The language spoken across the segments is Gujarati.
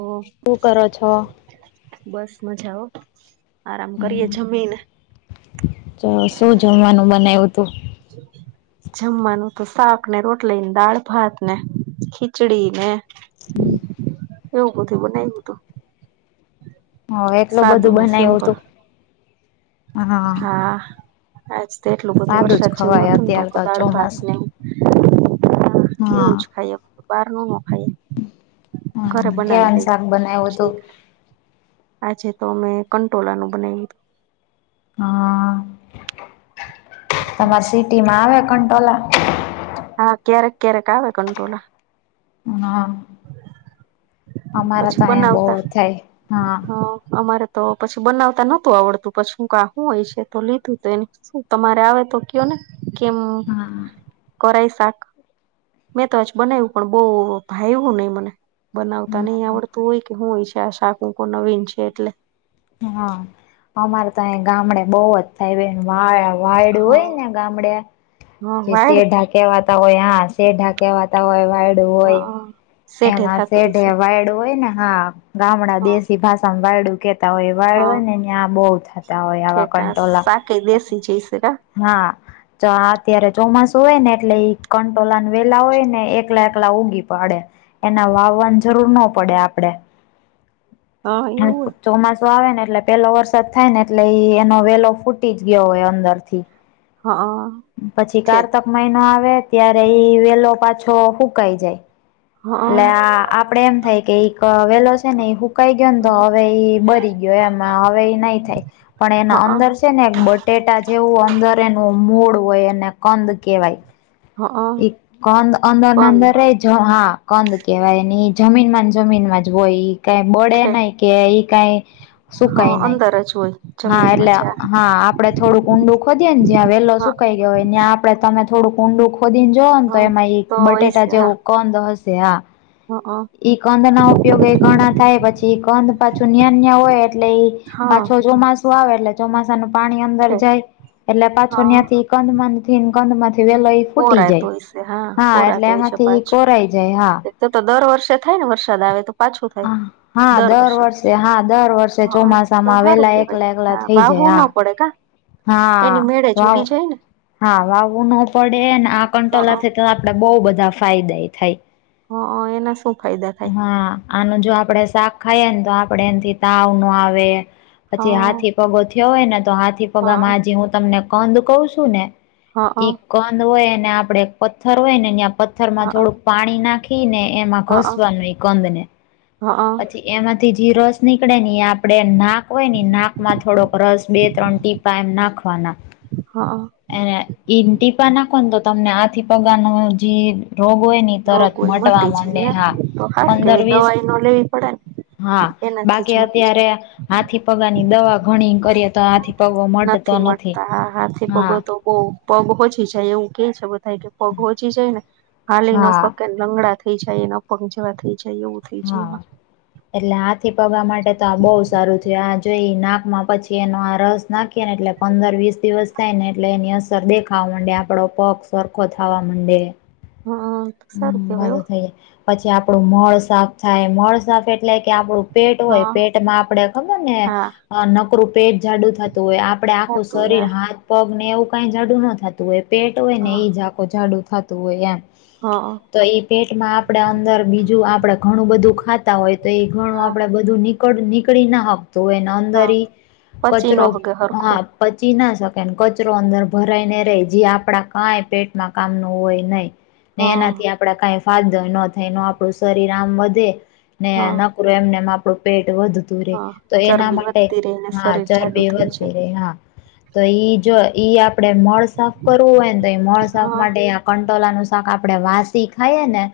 ઓ, શું કરો છો? બસ મજાઓ આરામ કરીએ જમીને ચ શું જમવાનું બનાવ્યું તું [unintelligible] જમવાનું તો શાક ને રોટલી, દાળ, ભાત ને ખીચડી ને- - એવું બધું બનાયુતુ હ, એટલું બધું સાદું ને બનાયું સિમ્પલ તું હા, આજ તો એટલું બધું સાદું જ વરસાદ જેવું ખવાય હતું ને તો અત્યારે કો દાળ ભાત ચોમાસ ને- - હા એવું જ ખાઈએ, બારનુ નો ખાઈએ. હ, ઘરે કેળા બનાવી નુ લઈએ શાક બનાયુ તુ આ જેતો મે કંટોલાનું બનાવ્યું હા, તમાર સિટી માં આવે કંટોલા હા, ક્યારેક ક્યારેક આવે કંટોલા હા [unintelligible] અમારા તો પછી અહીંયા બહુ બનાવતા જ થાય હા અમારે તો પછી બનાવતા નતું આવડતું પછીું કું હોય છે તો લીધું તો એ- - શું તમારે આવે તો કયો, ને કેમ હા કરાઈ શાક મેં તો આજ બનાવ્યું પણ બહુ ભાઈવુ ની મને- - બનાવતા ની આવડતું હોય કે હું હોય છે આ શાકું કો નવીન છે એટલે હા, અમારે તો ગામડે બોહ જ વા વાયડું હોય હા ને ગામડે હા તે વાડ સેઢા- - કેવાતા હોય હા શેઢા કેવાતા હોય વાયડું હોય હા શેઠે એમાં થતું શેઢે હશે વાયડ- - હોય ને હા, ગામડા હા દેશી ભાષામાં વાયડું કેતા હોય વાય હોય નેં બહુ થાય- - ઠેકાસ, બાકી દેશી [unintelligible] હા જો, અત્યારે ચોમાસું હોય ને એટલે કંટોલા વેલા હોય ને એકલા એકલા ઊગી પડે એના વાવવાની જરૂર ન પડે આપડે હા એવું ચોમાસો આવે ને એટલે પેલો વરસાદ થાય ને એટલે એ એનો વેલો ફૂટી જ ગયો હોય અંદર થી હા પછી ઠીક કારતક મહિનો આવે ત્યારે એઈ વેલો પાછો હુકાઈ જાય હા એટલે આ આપડે એમ થાય કે એક વેલો છે ને એ હુકાઈ ગયો ને તો હા હવે ઈ બરી- - ગયો એમાં હવે ઈ નહી થાય પણ એના હા અંદર- - છે ને એક બટેટા જેવું અંદર એનું મૂળ હોય અને કંદ કેવાય હા એ કંદ અંદરને કંદ અંદરે હા, કંદ કેવાયની જમીન માં જમીન માં જ હોય ઈ કઈ બડે નહી કે એ કાઈ હ, અંદર જ હોય હા, જમીનમાં જ એલા હા. આપણે થોડુંક ઊડું ખોદીએ. જ્યાં વેલો હા સુકાઈ ગયો હોય, ત્યાં આપણે તો થોડું ઊંડું ખોદીને જોવાનુ હા તો એમાં એક તો બટેટા જેવો કંદ હશે, હા. હ, હ. કંદના ઉપયોગ એ ઘણા થાય. પછી કંદ પાછું ન્યાયે હોય એટલે હા. પાછો ચોમાસું આવે એટલે ચોમાસાનું પાણી અંદર ઠેક જાય, એટલે પાછો હા ત્યાંથી કંદમાં, કંદમાંથી વે લઈ. ફૂટી કોરાય તો જાય, હશે હા. કોરાય એટલે તો હોય છે એમાંથી પાછું કોરાઈ જાય, હા. ઠીક. તો તો દર વર્ષે થાય ને? વરસાદ આવે તો. પાછું થાય હા દર વર્ષે, હા દર હ. વર્ષે તો ચોમાસામાં સારું વેલા કેવાય, એકલા એકલા હા. થઈ જાય વાવું તો હા. પડે કાં. હા, વાવ. હા, વાવવું ન પડે ને. આ હા કંટોલાથી તો આપડે બહુ બધા ફાયદા થાય. હ, એના શું ફાયદા થાય? હા આનું જો આપડે શાક ખાઈએ ને, તો આપડે એથી તાવ ન આવે. પછી હા હાથી પગોથી થયો હોય ને, તો હાથી પગામાં હા આજ હું તમને કંદ કહું છું ને હા કંદ હોય ને, આપડે એક પથ્થર હોય ને, અં પથ્થરમાં હા થોડુંક પાણી નાખીને એમાં હા ઘસવાનું એ કંદ ને. હા. એમાંથી જીરોસ નીકળે ઈ. આપણે નાક હોય ને, નાકમાં થોડોક રસ, બે-ત્રણ ટીપા એમ નાખવાના. હા. એ ટીપા નાખોને, તો તમને આથી હાથી પંખાનો જે રોગ હોય ને. ઈ રોગ તરત હોય, મટવા મટી માંડે જાય. હા તો ખાર પંદર કેવી વીસ દવાઈ ન લેવી પડે ને. હા, એનાથી જ બાકી મટી જાય અત્યારે હાથી પગારની દવા ઘણી કરીએ, તો હાથી પગો મતો નથી, હા. ઓ પગ ઓછી જાય એવું કે છે બધા કે પગ ઓછી જાય ને ચાલી ન હા શકે. લંગડા થઈ જાય ને, પજવા થઈ જાય એવું. થઈ જાય હા, એમાં એટલે આથી પગા માટે તો આ બહુ સારું થાય આ. જોઈ નાકમાં પછી એનો આ રસ નાખી ને, એટલે પંદર-વીસ દિવસ થાયને, એટલે એની શર દે ખાવા માંડે, આપડો પગ સરખો થવા માંડે. હમ. સારું હમ, કેવાય હો. બધું થઈ જાય પછી આપડું મળ સાફ થાય. મળ સાફ એટલે કે આપડું પેટ હોય, હા પેટમાં આપડે ખબર ને હા નકરું? પેટ જાડું થતું હોય, આપડે આખું હતું હ શરીર હાથ-પગ ને એવું કઈ જાડું ન થતું. હોય પેટ હોય ને, હા એઈ જાખ જાડું થતું હોય એમ. હા તો એ પેટમાં આપડે અંદર બીજું આપડે ઘણું બધું ખાતા હોય, તો એ ઘણું હા આપડે બધુ નીકળ નીકળી ના આપતું, એના અંદર હા પચી નો કચરો, હગે હા. હરખું પચી ના શકે, કચરો અંદર ભરાય ને રે જે. આપડા કાંઈ પેટમાં કામ ન હોય, નહીં. ને હા એનાથી આપડા કંઈ ફાયદો ન થાય. આપણું શરીર આમ વધે ને. હા એમને એમાં આપડું પેટ વધે. હા તો એના ચરબી માટે, વધતી રહીને હા, શરીર ચાર જાડુ બે થઈ વધ જાય રે, હા. તો ઈ જો ઈ આપણેે મળ સાફ કરવું હોય ને, તો એ મળ સાફ હા માટે કંટોલા નુ શાક આપડે વાસી ખાઈએ ને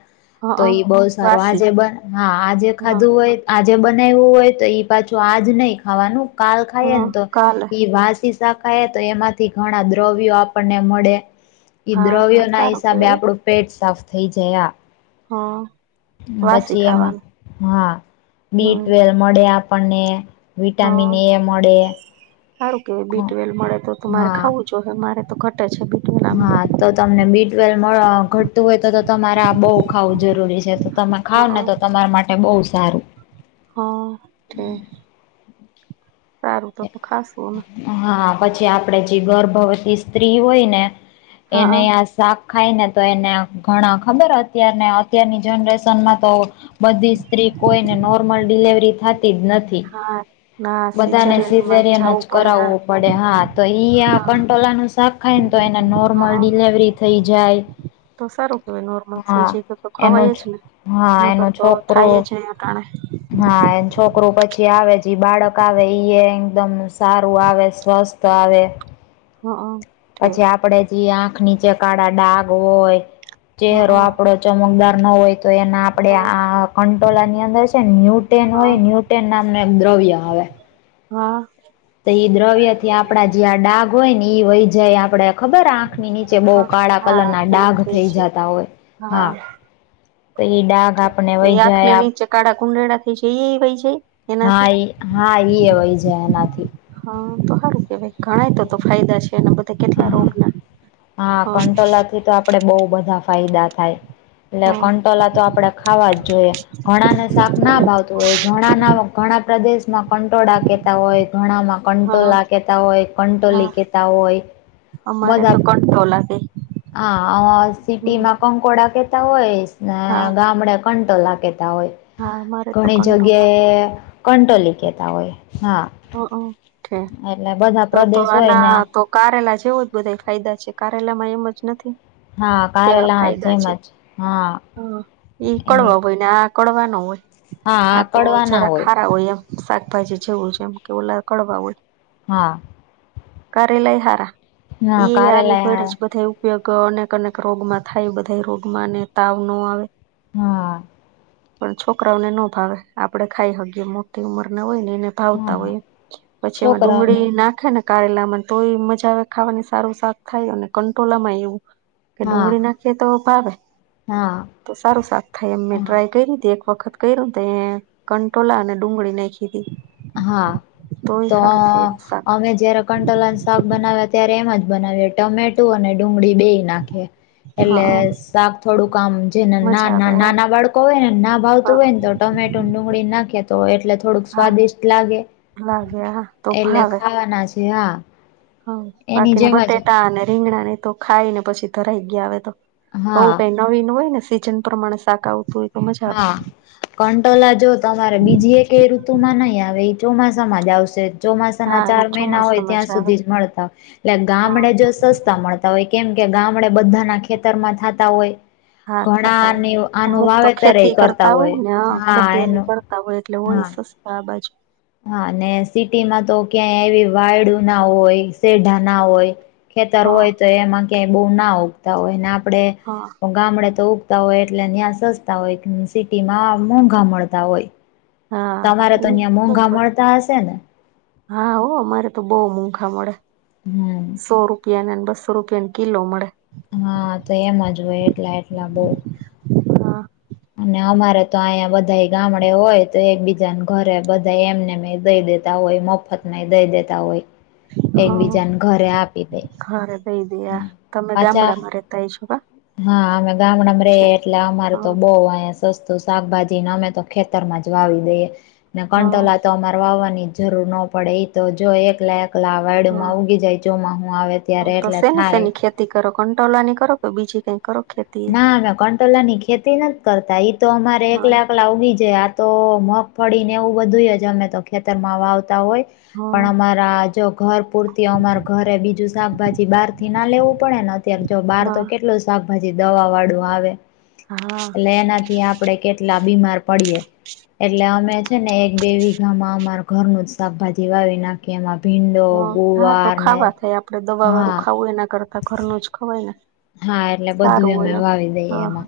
તો હા ઈ બહ સારું, આજ વાસી પણ, હા. આ જે હા ખાધું હોય. આજે બનાવવું હોય, તો ઈ પાછું આજ નહીં ખાવાનું. કાલે ખાય હા ને, તો કાલે ઈ વાસી ધણા તો એમાંથી ઘણા દ્રવ્યો આપણને મળે, હા તો દ્રવ્યો ના સારું હિસાબે. કેવાય આપડું પેટ સાફ થઈ જાય. હા. વાસી પછી એમાં ખાવાનું હા બી હમ ટ્વેલ મળે આપણને હા વિટામિન એ મળે હા જો હ મારે તો ઘટ જ છે બી ટ્વેલ આમે હા તો તમને બી ટ્વેલ ઘટતું હોય તો તો તમારે આ બહુ ખાવું જરૂરી છે તમે ખાવ ને હા તો તમારા માટે બહુ સારું હા તે સારું તો ખાાસવું અમે હા પછી આપડે જે ગર્ભવતી સ્ત્રી હોય ને એને હા આ શાક ખાય ને તો એને ઘણા ખબર અત્યારને અત્યારની જનરેશનમાં તો બધી સ્ત્રી કોઈને નોર્મલ ડિલવરી થતી જ નથી હા ના બધાને સિઝેરિયનમાં સિઝરિયાન જવું જ પડે કરાવવું પડે હા તો ઈ આ હા ટોલાનું શાક ખાય ને તો એને નોર્મલ હા ડિલેવરી થઈ જાય તો સારું કેવાય નોર્મલ થઈ હા જાય તો તો એનું ખવાય જ ને હા એનો નગર તો છોકરો થાય જ તણે હા એ છોકરું પછી આવે જે બાળક આવે એઈ એકદમ સારું આવે સ્વસ્થ આવે હા હ પછી આપડે જે આંખ નીચે કાળ ડાગ હોય ચહેરો હા આપડો ચમકદાર ન હોય તો એના આપડે હા આ કંટોલા ની અંદર છે ન્ય ન હોય હા ન્યૂટેન નામ ન એક દ્રવ્ય આવે હા તો ઈ દ્રવ્ય થી આપણા જે આ ડાઘ હોય ને ઈ વય જાય આપણે ખબર આંખ નીચે બહુ હા કાળા કલર હા ના બહુ ડાઘ થઈ છે જતા હોય હા તો એ ડાઘ આપને તો એ વહી આંખને જાય આપ નીચે કાળા કુંડારા થઈ છે ઈ એ વય જય છે હા એ હા ઈ એવાય જાય એનાથી હા તો સારું કેવાય ગણાય તો તો ફાયદા છે એના બધા કેટલા હા રોગના હા કંટોલા થી તો આપડે બહુ બધા ફાયદા થાય એટલે હા કંટોલા તો આપણે ખાવા જ જોઈએ ઘણા ને શાક ના ભાવતું હોય ઘણા ના ઘણા પ્રદેશમાં કંટોળા કે હોય ઘણામાં હા કંટોલા કેતા હોય કંટોલી હા કેતા હોય અમારે બધા તો કંટોલા કે હા સિટી માં કંકોડા કેતા હોય ને હા ગામડે પણ કટોલા કહેતા હોય હા અમારે તો ઘણી કંટો લાગે જગ્યાએ કંટોલી કેતા હોય હા હ ઓકે એટલે બધા તો તો પ્રદેશ હોય ને આના તો કારેલા જેવો જ બધા ફાયદા છે કારેલા માં એમ જ નથી હા કેવા કારેલા ફાયદા જેમ છે જ હા હમ્મ ઈ કડવા એની હોય ને આ કડવાનો હોય હા હા આ તો કડવા ના જરા ખારા હોય એમ શાકભાજી જેવું છે એમ કે ઓલા કડવા હોય હા કારેલા ય હરા હા એ આની ઘડે જ કારેલા બધા ઉપયોગ અનેક અનેક રોગમાં થાય બધા રોગમાંને તાવ ન આવે હા પણ છોકરાઓને ન ભાવે આપડે ખાઈ હકીએ મોટી ઉંમરને હોય ને એને ભાવતા હા હોયએ પછી એમાં છોકરાઓને ડુંગળી નાખે ને કારેલામાં તો એ મજા આવે ખાવાની સારું શાક થાય અને કંટોલા માં એવું કે હા ડુંગળી નાખીએ તો ભાવે હા તો સારું શાક થાય એમ મેં હા ટ્રાય કરી તે એક વખત કર્યું ન તે કંટોલા અને ડુંગળી નાખી તી હા, તો શાક અમે જ્યારે કંટલાને શાક બનાવ્યા ત્યારે એમ જ બનાવી ટમેટો અને ડુંગળી બેય નાખીએ એટલે હા શાક થોડુંક આમ જેને મજા આવે નાના, હા નાના બાળકો હોય ને ના ભાવતું હા હોય ને તો ટમેટ ડુંગળી નાખીએ તો એટલે થોડુંક હા સ્વાદિષ્ટ લાગે લાગે હા તો એટલે, ભાવે ખાવાના છે હા હ, એની બાકીને જેમ જ બટેટા અને રીંગણા ને તો ખાઈ ને પછી ધરાઈ ગયા હવે તો આવું હા કઈ નવી નું હોય ને સીઝન પ્રમાણે શાક આવતું હોય તો મજા આવે હા કંટોલા જો તમારે બીજી એક એ ઋતુ માં ની આવે એ ચોમાસામાં જ આવશે ચોમાસા ના હા એ ચાર મહિના હોય ચોમાસામાં ત્યાં આવે સુધી જ મળતા હોય એટલે હા ગામડે જો સસ્તા મળતા હોય કેમ કે ગામડે બધા ના ખેતર માં થાતા હોય હા, થાતા હોય ઘણા આનું અમુક્ત વાવેતર ખેતી કરતા હોય ને, હ હા ખેતી એની એનું કરતા હોય એટલે હોય હા સસ્તા બાજુ હા, અને સિટીમાં તો ક્યાં એવી વાયડું ના હોય, શેઢા ના હોય ખેતર હા હોય તો એમાં ક્યાંય બહુ ના ઉગતા હોય ને આપડે હ ગામડે તો ઊગતા હોય એટલે ત્યાં સસ્તા હોય સિટીમાં મોંઘા મળતા હોય હા તમારે એ તો ન્યા મોંઘા બરોબર મળતા હશે ને હા, હો, અમારે તો બહુ મોઘા મળે હમ સો રૂપિયાને બસ [unintelligible] કેમ કિલો મળે હા, તો એમ જ હોય એટલા એટલા બઉ હા અને અમારે તો અહીંયા બધાય ગામડે હોય તો એકબીજાન ઘરે બધા એમને મે દઈ દેતા હોય મફત નદઈ દેતા હોય એકબીજાને ઘરે આપી દે ઘરે બેઈ દયા, તમે પાછા ગામડામાં રેતા ય છો કા હા, અમે ગામડામાં રેએ છે એટલે અમાર તો હા બઉ અ સસ્તું શાકભાજીને અમે તો ખેતર માં જ વાવી દઈએ, ને હા કંટોલા તો અ વાવાની જરૂર ન પડે તો જો એક લાયક લાવ હા વાડુમાં ઉગી જાય ચોમાહું આવે હા ત્યારે તો એટલે શેની થાય શેની ખેતી કરો કંટોલાની કરો કે બીજી કઈ કરો ખેત ના અમે કંટોલા ની ખેતી નથી કરતા ઈ તો અમારે એક હા લાખ પેલા ઉગી જાય આ તો મગફળી ને એવું બધું જ અમે તો ખેતરમાં વાવતા હોય પણ હા અમારા જો ઘર પૂરતી અમાર ઘરે બીજું શાકભાજી બહાર થી ના લેવું પડે ને જો બહાર તો હા કેટલું શાકભાજી દવા વાળું આવે હા એટલે એનાથી થી આપડે કેટલા બીમાર પડીએ એટલે અમે છે ને એક બે વીઘામાં અમારુ ઘરનું જ શાકભાજી વાવી નાખી કે એમાં ભીંડો, હા હા તો ગુવાર, ને ખાવા થાય આપડે દવા વાળું હા ખાવું એના કરતા ઘરનું જ ખવાય ને હા, એટલે બધું સારું અમે હોય એમ વાવી દઈએ હા એમાં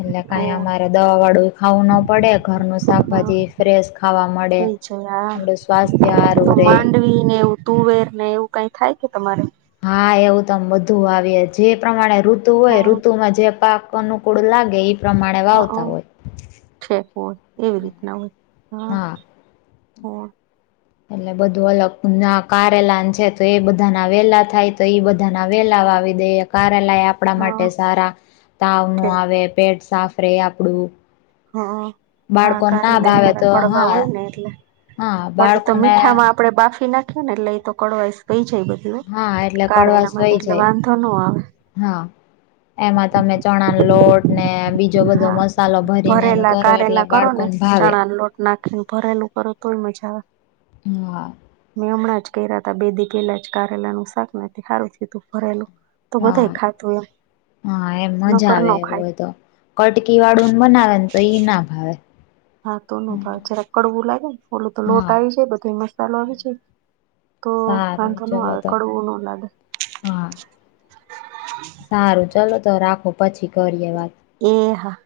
એટલે ઓ કઈ અમારે દવા વાળું ખાવું ન પડે ઘરનું હા શાકભાજી ફ્રેશ ખાવા મળે થઈ જાય હા મૂડે સ્વાસ્થ્ય હારુ તો રે માંડવી ને એવું તુવેર ને એવું કઈ થાય કે તમારે હા, એવું તમ બધું આવીએ જે પ્રમાણે ઋતુ હોય, હા ઋતુમાં જે પાક અનુકૂળ લાગે પ્રમાણે હઅ વાવતા હોય છેક હોય એવી રીતના હોય હા, હો એટલે બધું અલગ, ના કારેલાન છે તો એ બધાના વેલા થાય તો ઈ બધાના વેલા વાવી દઈએ કારેલાય આપણા માટે હા સારા તાવ નો છે આવે પેટ સાફ રે આપડું હ, હા, બાળકોને ના કારેલા ભાવે હારા તો કડવા હા હોય ને એટલે હા પણ એ તો બાળકોને મીઠામાં આપણે બાફી નાખીએ ને એટલે એ તો કળવાઈસ કઈ જાય બધી હા એટલે કારેલા કડવાશ માં તો વહી એટલે જાય વાંધો ન આવે હા, એમાં તમે ચણા ન લોટ. બીજો બધો હા મસાલો ભરીને એ ભરેલા કરો, એટલે કારેલા કરો બાળકોને ભાવે. કર તોય મજા આવે. હમ. મેં હમણાં જ કર્યા હતા, બે દિવસ પેલા જ કારેલા નું શાક. નથી સારું થતું, ફરેલું. તો હા બધા ખાતું એમ હા એમ મજા નકર, ન આવે એવું ખાય. હોય તો કટકી વાળું બનાવે ને, તો ઈ ના ભાવે. હા, તો ન ભાવે. જરા કડવું લાગે ને, ઓલો તો લોટ હા આવી જાય, બધો મસાલો આવી જાય. તો એ સારું તો ન ચલો આવે કડવું ન લાગે. હા, સારું. ચલો તો રાખો, પછી કરીએ વાત. એ હા.